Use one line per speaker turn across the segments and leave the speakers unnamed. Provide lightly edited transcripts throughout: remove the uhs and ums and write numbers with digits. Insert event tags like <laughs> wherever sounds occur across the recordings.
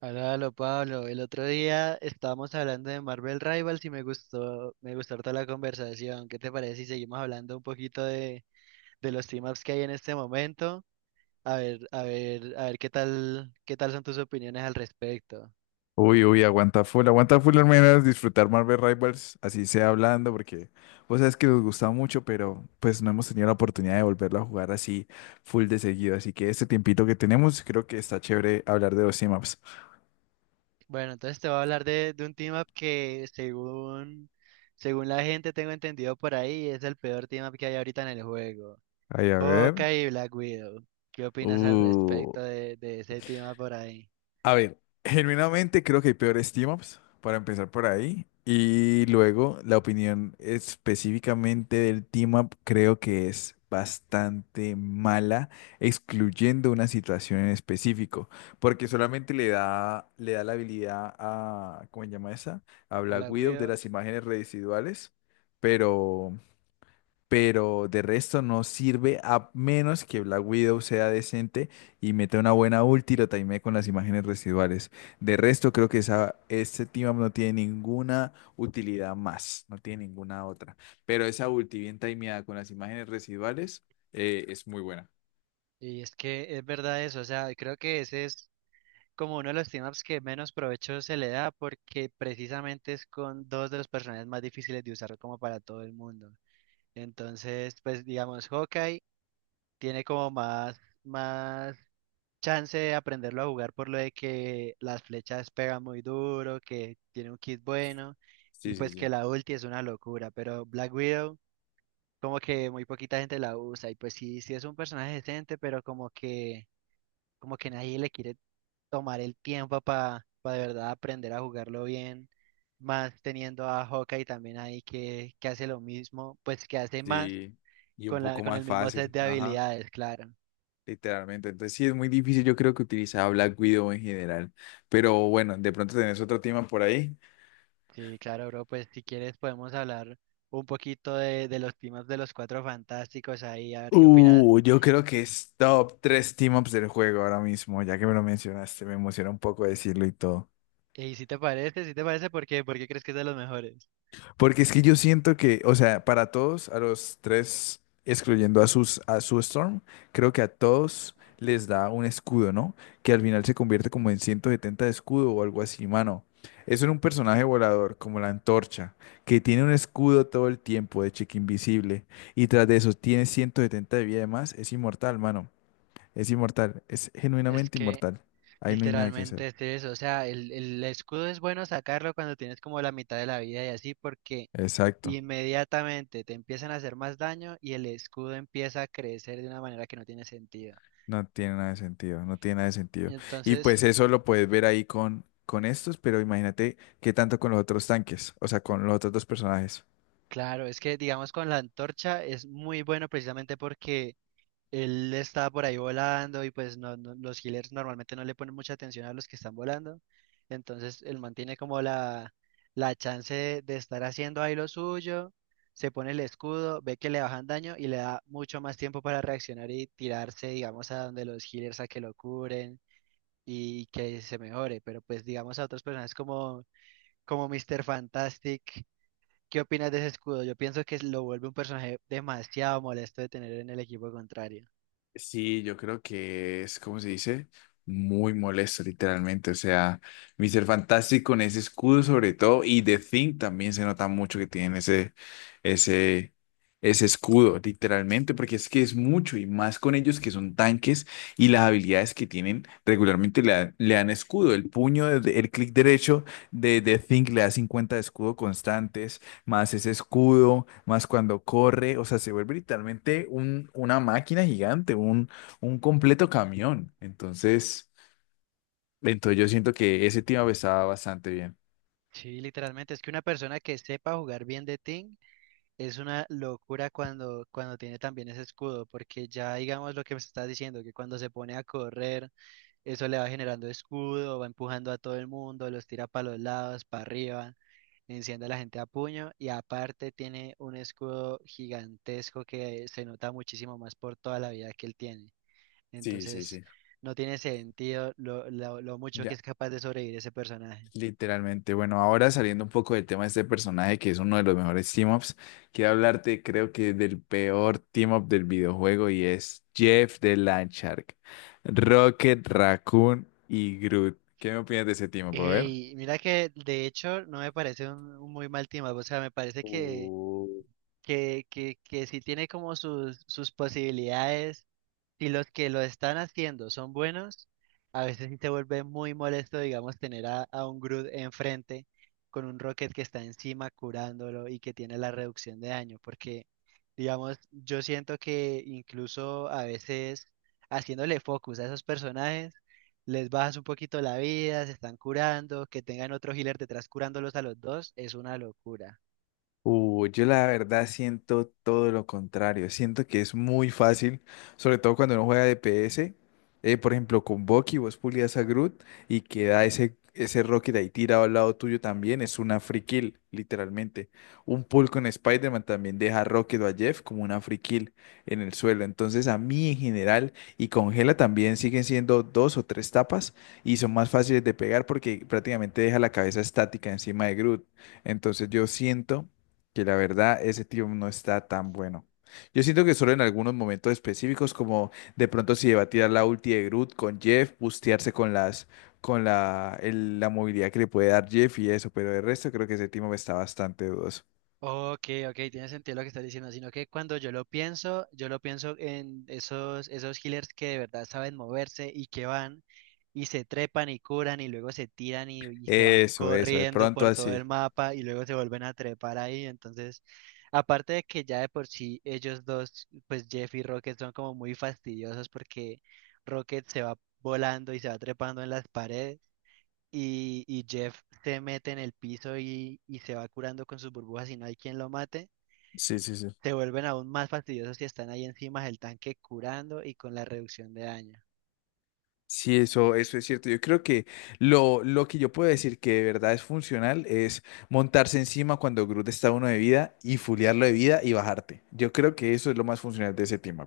Hola, háblalo, Pablo. El otro día estábamos hablando de Marvel Rivals y me gustó harta la conversación. ¿Qué te parece si seguimos hablando un poquito de los team-ups que hay en este momento? A ver qué tal son tus opiniones al respecto.
Uy, uy, aguanta full al menos disfrutar Marvel Rivals, así sea hablando, porque vos sabes que nos gusta mucho, pero pues no hemos tenido la oportunidad de volverlo a jugar así full de seguido. Así que este tiempito que tenemos, creo que está chévere hablar de los maps.
Bueno, entonces te voy a hablar de un team-up que según la gente tengo entendido por ahí, es el peor team-up que hay ahorita en el juego.
Ay, a ver.
Hawkeye y Black Widow. ¿Qué opinas al
Uh.
respecto de ese team-up por ahí?
A ver, genuinamente creo que hay peores team-ups, para empezar por ahí. Y luego la opinión específicamente del team-up creo que es bastante mala, excluyendo una situación en específico, porque solamente le da la habilidad a, ¿cómo se llama esa? A Black
Hola,
Widow de
Widow.
las imágenes residuales, pero pero de resto no sirve a menos que Black Widow sea decente y meta una buena ulti y lo timee con las imágenes residuales. De resto, creo que esa, este team up no tiene ninguna utilidad más, no tiene ninguna otra. Pero esa ulti bien timeada con las imágenes residuales es muy buena.
Y es que es verdad eso, o sea, creo que ese es como uno de los team-ups que menos provecho se le da porque precisamente es con dos de los personajes más difíciles de usar como para todo el mundo. Entonces, pues digamos, Hawkeye tiene como más chance de aprenderlo a jugar por lo de que las flechas pegan muy duro, que tiene un kit bueno y
Sí, sí,
pues que
sí.
la ulti es una locura, pero Black Widow como que muy poquita gente la usa y pues sí, sí es un personaje decente, pero como que nadie le quiere tomar el tiempo para de verdad aprender a jugarlo bien, más teniendo a Hawkeye también ahí que hace lo mismo, pues que hace más
Sí, y un
con la,
poco
con
más
el mismo set
fácil,
de
ajá,
habilidades, claro.
literalmente. Entonces sí es muy difícil, yo creo que utilizar Black Widow en general. Pero bueno, de pronto tenés otro tema por ahí.
Sí, claro, bro, pues si quieres podemos hablar un poquito de los temas de los cuatro fantásticos ahí, a ver qué opinas.
Yo creo que es top 3 team-ups del juego ahora mismo, ya que me lo mencionaste, me emociona un poco decirlo y todo.
Y si te parece, ¿por qué? ¿Por qué crees que es de los mejores?
Porque es que yo siento que, o sea, para todos, a los tres, excluyendo a sus, a su Storm, creo que a todos les da un escudo, ¿no? Que al final se convierte como en 170 de escudo o algo así, mano. Eso en un personaje volador, como la antorcha, que tiene un escudo todo el tiempo de cheque invisible, y tras de eso tiene 170 de vida de más, es inmortal, mano. Es inmortal, es
Es
genuinamente
que
inmortal. Ahí no hay nada que hacer.
literalmente es eso, o sea, el escudo es bueno sacarlo cuando tienes como la mitad de la vida y así, porque
Exacto,
inmediatamente te empiezan a hacer más daño y el escudo empieza a crecer de una manera que no tiene sentido.
no tiene nada de sentido, no tiene nada de sentido. Y
Entonces,
pues eso lo puedes ver ahí con estos, pero imagínate qué tanto con los otros tanques, o sea, con los otros dos personajes.
claro, es que digamos con la antorcha es muy bueno precisamente porque él está por ahí volando y pues los healers normalmente no le ponen mucha atención a los que están volando. Entonces, él mantiene como la chance de estar haciendo ahí lo suyo, se pone el escudo, ve que le bajan daño y le da mucho más tiempo para reaccionar y tirarse, digamos, a donde los healers a que lo curen y que se mejore, pero pues digamos a otros personajes como Mr. Fantastic, ¿qué opinas de ese escudo? Yo pienso que lo vuelve un personaje demasiado molesto de tener en el equipo contrario.
Sí, yo creo que es, ¿cómo se dice? Muy molesto, literalmente. O sea, Mr. Fantastic con ese escudo sobre todo y The Thing también se nota mucho que tienen ese, ese escudo, literalmente, porque es que es mucho y más con ellos que son tanques y las habilidades que tienen regularmente le dan escudo. El puño, el clic derecho de The Thing le da 50 de escudo constante más ese escudo, más cuando corre, o sea, se vuelve literalmente un, una máquina gigante, un completo camión. Entonces, yo siento que ese tema estaba bastante bien.
Sí, literalmente, es que una persona que sepa jugar bien de Ting es una locura cuando tiene también ese escudo, porque ya digamos lo que me estás diciendo, que cuando se pone a correr, eso le va generando escudo, va empujando a todo el mundo, los tira para los lados, para arriba. Enciende a la gente a puño y aparte tiene un escudo gigantesco que se nota muchísimo más por toda la vida que él tiene.
Sí, sí,
Entonces,
sí.
no tiene sentido lo mucho que
Ya,
es capaz de sobrevivir ese personaje.
literalmente. Bueno, ahora saliendo un poco del tema de este personaje que es uno de los mejores team-ups, quiero hablarte, creo que del peor team-up del videojuego y es Jeff de Landshark, Rocket, Raccoon y Groot. ¿Qué me opinas de ese team-up? A ver.
Ey, mira que de hecho no me parece un muy mal team up, o sea, me parece
Uh,
que sí tiene como sus, sus posibilidades si los que lo están haciendo son buenos, a veces sí se vuelve muy molesto, digamos, tener a un Groot enfrente con un Rocket que está encima curándolo y que tiene la reducción de daño, porque, digamos, yo siento que incluso a veces haciéndole focus a esos personajes, les bajas un poquito la vida, se están curando, que tengan otro healer detrás curándolos a los dos, es una locura.
Yo la verdad siento todo lo contrario. Siento que es muy fácil, sobre todo cuando uno juega DPS. Por ejemplo, con Bucky, vos pulias a Groot y queda ese Rocket ahí tirado al lado tuyo también. Es una free kill, literalmente. Un pull con Spider-Man también deja a Rocket o a Jeff como una free kill en el suelo. Entonces, a mí en general y con Gela también siguen siendo dos o tres tapas y son más fáciles de pegar porque prácticamente deja la cabeza estática encima de Groot. Entonces, yo siento que la verdad ese tío no está tan bueno. Yo siento que solo en algunos momentos específicos, como de pronto si debatía la ulti de Groot con Jeff, bustearse con las, con la, la movilidad que le puede dar Jeff y eso, pero de resto creo que ese me está bastante dudoso.
Ok, ok, tiene sentido lo que estás diciendo, sino que cuando yo lo pienso en esos healers que de verdad saben moverse y que van y se trepan y curan y luego se tiran y se van
Eso, de
corriendo
pronto
por todo el
así.
mapa y luego se vuelven a trepar ahí. Entonces, aparte de que ya de por sí ellos dos, pues Jeff y Rocket son como muy fastidiosos porque Rocket se va volando y se va trepando en las paredes y Jeff se mete en el piso y se va curando con sus burbujas y no hay quien lo mate,
Sí, sí, sí.
se vuelven aún más fastidiosos si están ahí encima del tanque curando y con la reducción de daño.
Sí, eso es cierto. Yo creo que lo que yo puedo decir que de verdad es funcional es montarse encima cuando Groot está uno de vida y fulearlo de vida y bajarte. Yo creo que eso es lo más funcional de ese team.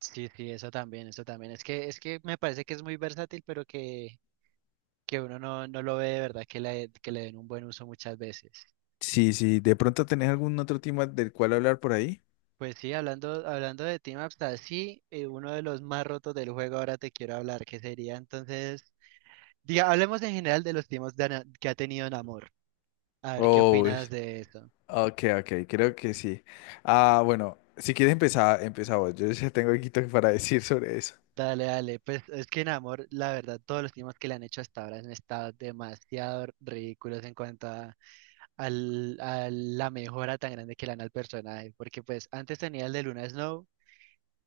Sí, sí, eso también, eso también. Es que me parece que es muy versátil, pero que uno no lo ve de verdad que que le den un buen uso muchas veces.
Sí, sí, ¿de pronto tenés algún otro tema del cual hablar por ahí?
Pues sí, hablando de Team Ups, así, uno de los más rotos del juego ahora te quiero hablar, que sería entonces, diga, hablemos en general de los team ups de que ha tenido Namor. A ver, ¿qué
Oh,
opinas
es-
de eso?
ok, ok, creo que sí. Ah, bueno, si quieres empezar, empezá vos. Yo ya tengo aquí para <laughs> decir sobre eso.
Dale, dale. Pues es que en amor, la verdad, todos los temas que le han hecho hasta ahora han estado demasiado ridículos en cuanto a la mejora tan grande que le dan al personaje. Porque pues antes tenía el de Luna Snow,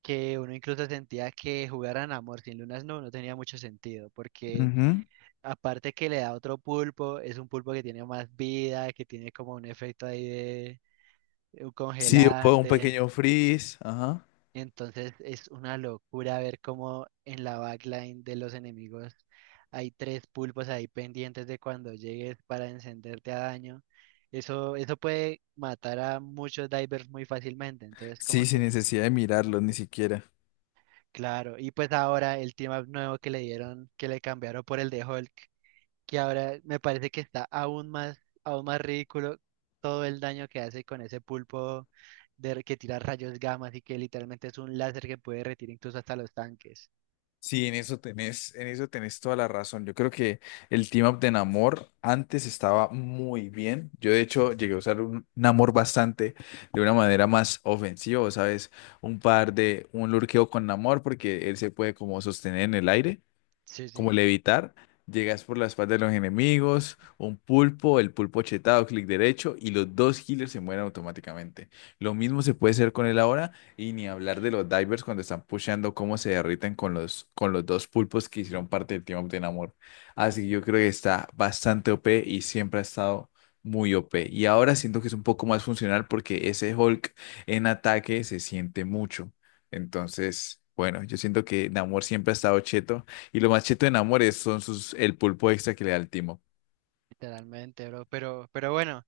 que uno incluso sentía que jugar a amor sin Luna Snow no tenía mucho sentido. Porque
Ujú.
aparte que le da otro pulpo, es un pulpo que tiene más vida, que tiene como un efecto ahí de un
Sí, un
congelante.
pequeño freeze, ajá.
Entonces es una locura ver cómo en la backline de los enemigos hay tres pulpos ahí pendientes de cuando llegues para encenderte a daño. Eso puede matar a muchos divers muy fácilmente. Entonces como
Sí, sin
que,
necesidad de mirarlo ni siquiera.
claro. Y pues ahora el team up nuevo que le dieron, que le cambiaron por el de Hulk, que ahora me parece que está aún más ridículo todo el daño que hace con ese pulpo de, que tira rayos gamma y que literalmente es un láser que puede retirar incluso hasta los tanques.
Sí, en eso tenés toda la razón. Yo creo que el team up de Namor antes estaba muy bien. Yo de hecho llegué a usar un Namor bastante de una manera más ofensiva, ¿sabes? Un par de, un lurkeo con Namor porque él se puede como sostener en el aire
Sí,
como
sí,
levitar, llegas por la espalda de los enemigos, un pulpo, el pulpo chetado, clic derecho, y los dos healers se mueren automáticamente. Lo mismo se puede hacer con él ahora, y ni hablar de los divers cuando están pusheando cómo se derriten con con los dos pulpos que hicieron parte del Team Up de Namor. Así que yo creo que está bastante OP y siempre ha estado muy OP. Y ahora siento que es un poco más funcional porque ese Hulk en ataque se siente mucho. Entonces, bueno, yo siento que Namor siempre ha estado cheto y lo más machito en amores son sus, el pulpo extra que le da el timo.
literalmente, bro. Pero bueno,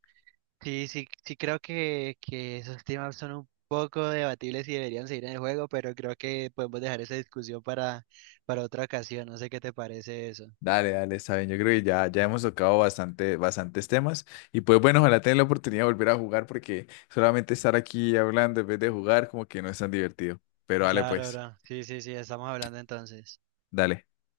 sí, sí, sí creo que esos temas son un poco debatibles y deberían seguir en el juego, pero creo que podemos dejar esa discusión para otra ocasión. No sé qué te parece eso.
Dale, dale, está bien. Yo creo que ya hemos tocado bastante, bastantes temas. Y pues bueno, ojalá tengan la oportunidad de volver a jugar porque solamente estar aquí hablando en vez de jugar como que no es tan divertido. Pero dale
Claro,
pues,
bro. Sí, sí, sí, estamos hablando entonces.
dale.